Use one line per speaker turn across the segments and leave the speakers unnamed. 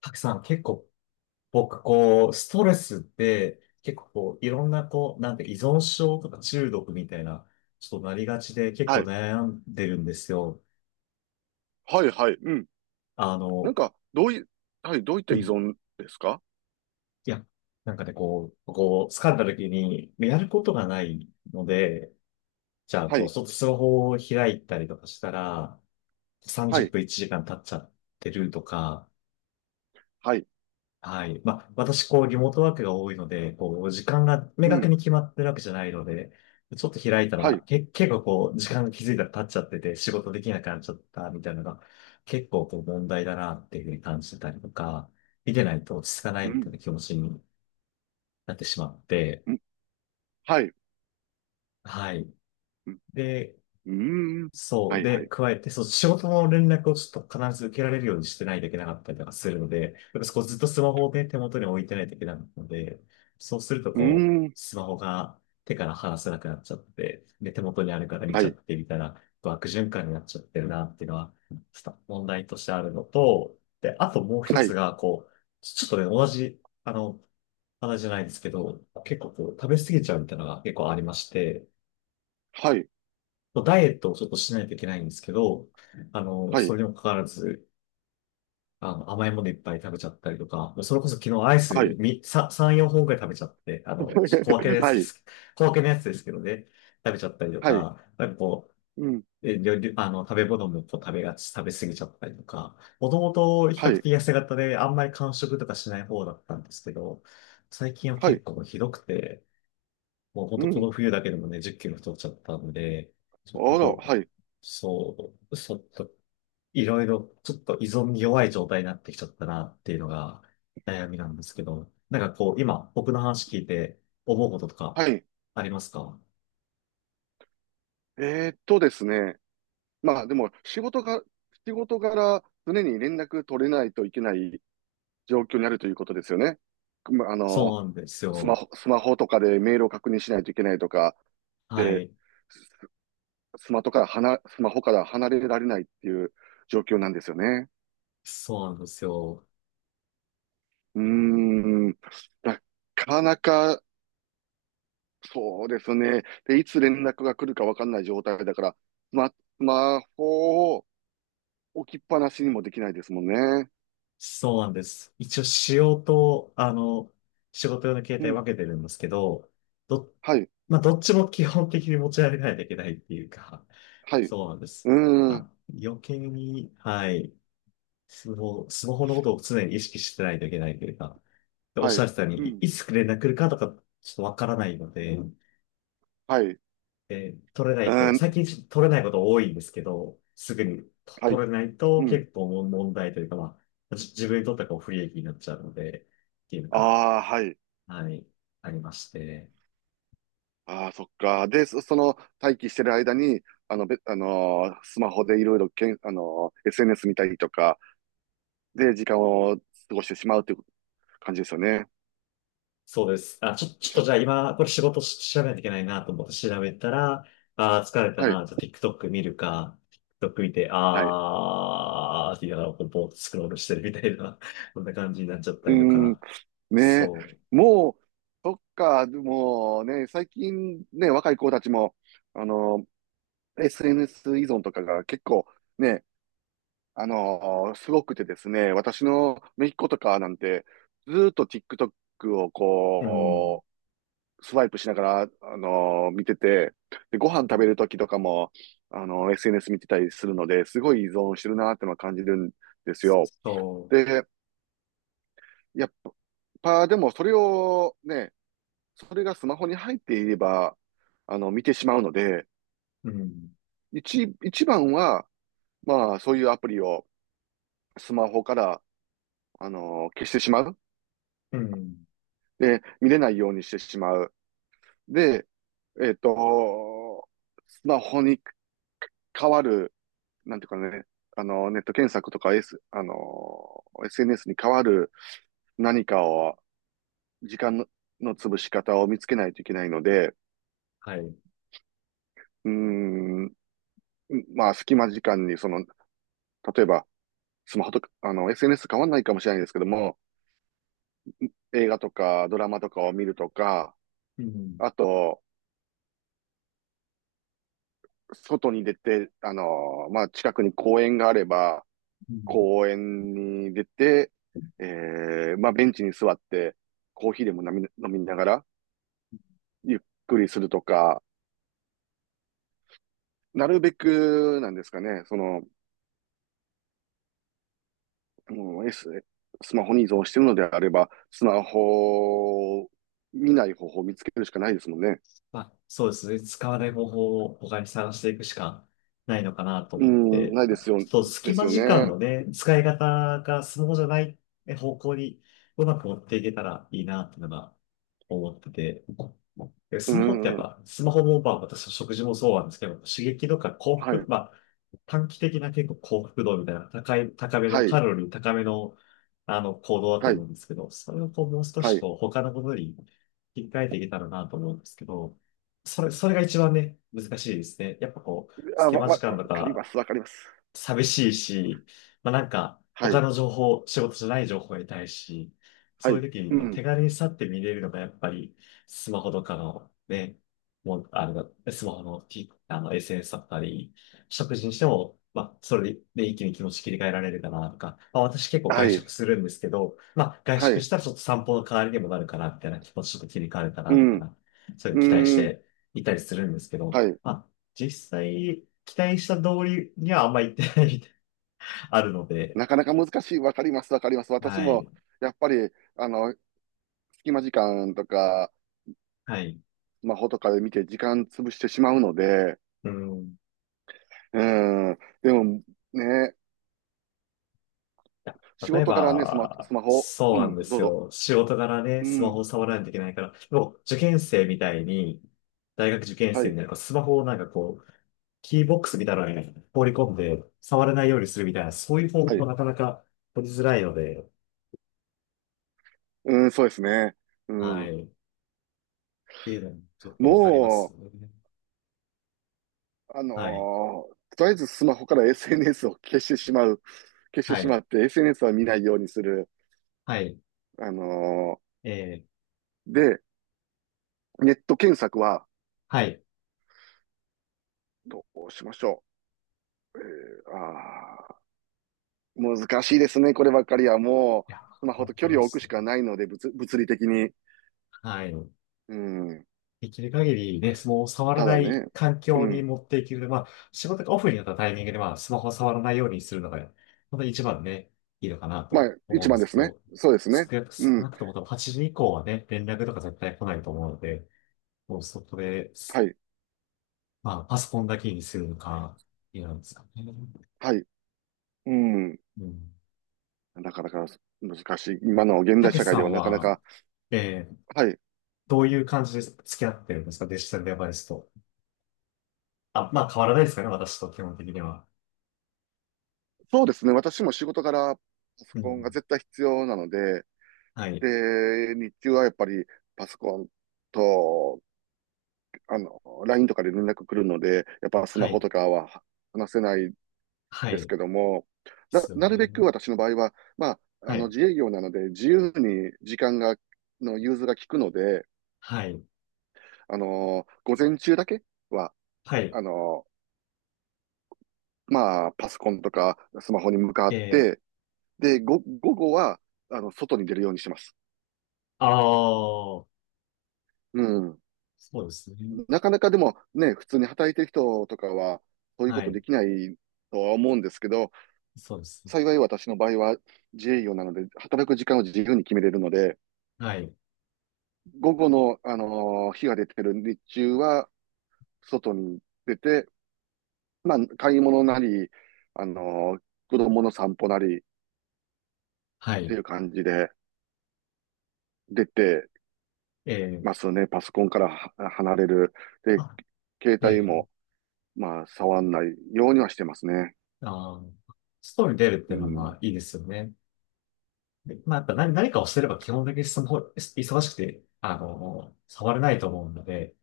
たくさん結構僕こう、ストレスって結構こう、いろんなこう、なんて依存症とか中毒みたいな、ちょっとなりがちで結
は
構
い。
悩んでるんですよ。
はい、はい。うん。
あ
なん
の、
か、どうい、はい、どういった
う
依
ん。
存ですか？
いや、なんかね、こう、疲れた時にやることがないので、じゃあ
は
こう、
い、
ちょっとスマホを開いたりとかしたら、
は
30
い、
分1時間経っちゃってるとか、
はい。
はい。まあ、私、こう、リモートワークが多いので、こう、時間が明
う
確
ん、
に決まってるわけじゃないので、ちょっと開いた
は
ら、
い。
結構こう、時間が気づいたら経っちゃってて、仕事できなくなっちゃったみたいなのが、結構こう、問題だなっていうふうに感じてたりとか、見てないと落ち着かな
う
いみた
ん、
いな気持ちになってしまって、
うん、はい。
はい。
うん、
で、
うーん、
そ
は
う。
い、は
で、
い。
加えて、そう、仕事の連絡をちょっと必ず受けられるようにしてないといけなかったりとかするので、やっぱこうずっとスマホをね、手元に置いてないといけないので、そうすると
うー
こう、
ん、
スマホが手から離せなくなっちゃって、で、手元にあるから見
は
ちゃ
い、
ってみたいな、こう悪循環になっちゃってるなっていうのは、ちょっと問題としてあるのと、で、あともう一
は
つ
い、
が、こう、ちょっとね、同じ、あの、話じゃないですけど、結構こう、食べ過ぎちゃうみたいなのが結構ありまして、
はい、
ダイエットをちょっとしないといけないんですけど、あの、
は
そ
い、
れにもかかわらず、あの、甘いものいっぱい食べちゃったりとか、それこそ昨日アイス
はい。
みさ3、4本くらい食べちゃって、あの、小分けの やつ
は
で
い、
す。小分けのやつですけどね、食べちゃったりと
はい、
か、なんかこう、
うん、
料理あの、食べ物もこう食べがち、食べ過ぎちゃったりとか、もともと比
は
較的
い、
痩せ型であんまり間食とかしない方だったんですけど、最近は
は
結
い、
構ひどくて、もう本
う
当こ
ん。
の冬だけでもね、10キロ太っちゃったんで、ち
あ
ょっと
ら、
ど、
はい、
そう、ちょっと、いろいろ、ちょっと依存に弱い状態になってきちゃったなっていうのが悩みなんですけど、なんかこう、今、僕の話聞いて思うこととか
はい。
ありますか？
ですね。まあ、でも、仕事柄、常に連絡取れないといけない状況にあるということですよね。まあ、あの、
そうなんです
スマ
よ。
ホ、スマホとかでメールを確認しないといけないとか、
は
で、
い。
スマホから離れられないっていう状況なんですよね。
そうなんですよ。
うーん。なかなか、そうですね。で、いつ連絡が来るかわかんない状態だから、スマホを置きっぱなしにもできないですもんね。
そうなんです。一応仕様と、あの、仕事用の携
う
帯
ん。
分けてるんですけど、ど、
はい。
まあ、どっちも基本的に持ち歩かないといけないっていうか、
はい。う
そうなんです。ま
ーん。
あ、余計に、はい、スマホのことを常に意識してないといけないというか、でおっ
は
し
い。
ゃってたよう
う
に、い
ん。
いつ連絡来るかとか、ちょっとわからないので、
はい。う
取れない
ー
と、最
ん。
近ちょっと取れないこと多いんですけど、すぐに
は
取
い。
れないと
うん。
結構問題というか、まあ、自分にとってはこう不利益になっちゃうので、っていうのが、
ああ、はい。
はい、ありまして。
ああ、そっか。で、その待機してる間に、あの、べ、あのースマホでいろいろけん、あのー SNS 見たりとか、で、時間を過ごしてしまうという感じですよね。
そうです。ちょっとじゃあ今、これ仕事し調べないといけないなと思って調べたら、あー、疲れた
はい、
な、じゃあ TikTok 見るか、TikTok 見て、
はい。う
あーって言いながら、こう、ぼーっとスクロールしてるみたいな、こんな感じになっちゃった
ー
りと
ん、
か、
ねえ、
そ
もう、そっか。でもね、最近ね、若い子たちも、あのSNS 依存とかが結構ね、すごくてですね、私の姪っ子とかなんて、ずーっと TikTok を
う、うん、
スワイプしながら、見てて、で、ご飯食べるときとかも、SNS 見てたりするので、すごい依存してるなーってのは感じるんですよ。
そ
で、やっぱ、でもそれをね、それがスマホに入っていれば、見てしまうので、
う、うん。
一番は、まあ、そういうアプリをスマホから、消してしまう。
うん、
で、見れないようにしてしまう。で、えっと、スマホに変わる、なんていうかね、ネット検索とか、S、あの、SNS に変わる何かを、時間の潰し方を見つけないといけないので、
はい。う
うーん、まあ、隙間時間に、その、例えば、スマホとか、SNS 変わんないかもしれないですけども、映画とかドラマとかを見るとか、
ん。
あと、外に出て、まあ、近くに公園があれば、
うん、
公園に出て、えまあ、ベンチに座って、コーヒーでも飲みながら、ゆっくりするとか、なるべくなんですかね、その、もう スマホに依存してるのであれば、スマホを見ない方法を見つけるしかないですもんね。
まあ、そうですね。使わない方法を他に探していくしかないのかなと
う
思っ
ん、
て、
ないで
ま
す
あ
よ、
ちょっと
で
隙
す
間
よ
時間
ね。
のね、使い方がスマホじゃない方向にうまく持っていけたらいいなっていうのが思ってて、で
う
スマホってやっ
ん、は
ぱ、スマホもまあ私の食事もそうなんですけど、刺激とか幸
い、
福、まあ、短期的な結構幸福度みたいな高い、高めの、
は
カ
い、
ロリー高めの、あの、行動だと
は
思
い、
うんですけど、それをこう、もう少し
はい。
こう、他のことに切り替えていけたらなと思うんですけど、それが一番ね、難しいですね。やっぱこう、
あ、
隙間時間
わ
と
かりま
か、
す、わかります。
寂しいし、まあなんか、
は
他
い、
の情報、仕事じゃない情報を得たいし、
は
そう
い、
いう時
う
に
ん、
手軽にさって見れるのがやっぱり、スマホとかのね、もう、あの、スマホの、SNS だったり、食事にしても、まあ、それで一気に気持ち切り替えられるかなとか、まあ私結構
は
外
い、
食するんですけど、まあ外
は
食
い、
したらちょっと散歩の代わりにもなるかな、みたいな気持ちちょっと切り替わるかな、
う
みたい
ん、
な、そういうの
う
期待し
ん、
ていたりするんですけど、
はい。
まあ実際、期待した通りにはあんまり行ってないみたいな、あるので、
なかなか難しい、わかります、わかります。私
は
も、
い、
やっぱり、あの、隙間時間とか、
はい。
スマホとかで見て時間潰してしまうので、
うん。
うん、でもね、仕
例え
事からね、
ば、
スマホ、
そう
う
なん
ん、
で
ど
す
うぞ。
よ。仕事柄ね、
う
スマホ
ん、
を触らないといけないから、でもう受験生みたいに、大学受験
は
生み
い、
たいな、スマホをなんかこう、キーボックスみたいなのに放り込んで、触れないようにするみたいな、そういう方
は
法も
い、
なかなか取りづらいので、
うん、そうですね。う
は
ん、
い。っていうのもちょっとあります
も
よね。
う、
はい。
とりあえずスマホから SNS を消してしまう、消して
は
しま
い。
って、SNS は見ないようにする。
はい。
あの
えー、
で、ネット検索は
はい。い
どうしましょう。あー難しいですね、こればっかりは。もう、
や、
スマホ
本
と距
当
離
で
を置く
す
し
ね。
かないので、物理的に。
はい。
うん。
できる限りね、スマホを触ら
た
な
だ
い
ね、
環
う
境に
ん。
持っていける。まあ、仕事がオフになったタイミングで、まあ、スマホを触らないようにするのが、本当に一番ね、いいのかな
ま
と
あ、
思う
一
んで
番で
すけ
すね。
ど、
そうですね。
少
うん。
なくとも多分8時以降はね、連絡とか絶対来ないと思うので、もうそこで、
はい。
まあ、パソコンだけにするのか、いいなんですかね。
はい。うん。
うん。
なかなか難しい。今の現
た
代
け
社
し
会
さ
では
ん
なかな
は、
か。
えー、
はい。
どういう感じで付き合ってるんですかデジタルデバイスと。あ、まあ変わらないですかね、私と基本的には。
そうですね。私も仕事からパソ
う
コンが
ん。
絶対必要なので、
はい。
で、日中はやっぱりパソコンと、あの、LINE とかで連絡来るので、やっぱス
は
マホ
い。
とかは話せない
は
です
い。
けども、
ですよ
なる
ね。
べく私の場合は、まあ、
はい。
自営業なので、自由に時間が、の融通が利くので、
はい。
午前中だけは、
はい。
あのまあ、パソコンとかスマホに向か
え
っ
ー、
て、で、午後は、外に出るようにします。
ああ、
うん。
そうですね。
なかなかでもね、普通に働いてる人とかは、そういうこ
は
と
い。
できないとは思うんですけど、
そうですね。
幸い私の場合は自営業なので、働く時間を自由に決めれるので、
はい。
午後の、日が出てる日中は、外に出て、まあ、買い物なり、あのー子供の散歩なりっ
は
て
い。
いう感じで、出て
え
ま
ー、
すね。パソコンからは離れる。で、
あ、
携
え
帯
ー、
も、まあ、触んないようにはしてますね。
あー、ストーリー出るって
う
いうのはま
ん。
あいいですよね。でまあ、やっぱ何かをしてれば基本的にスマホ、忙しくて、あの、触れないと思うので、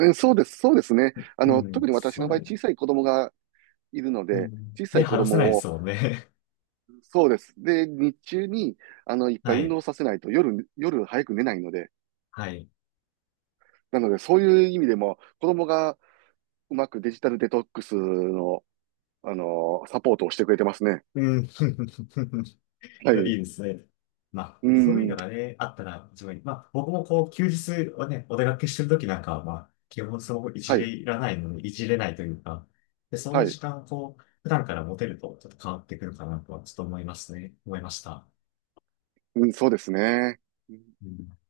そうです、そうですね。
う
特
ん、
に私
そ
の場合、
れ、
小さい子供がいるの
う
で、
ん、
小さ
で、
い子
話せないで
供を、
すもんね。
そうです。で、日中に、いっ ぱい
は
運
い。
動させないと、夜早く寝ないので、
はい。
なので、そういう意味でも、子供がうまくデジタルデトックスの、サポートをしてくれてますね。
うん。
は
いい
い。
ですね。まあ、
う
そういうの
ん。
がね、あったら、自分に、まあ、僕もこう、休日はね、お出かけしてるときなんかは、まあ、基本いじ
は
れ
い。
いらないので、いじれないというか、で、そういう
はい。
時間をこう、普段から持てると、ちょっと変わってくるかなとは、ちょっと思いますね。思いました。
うん、そうですね。
うん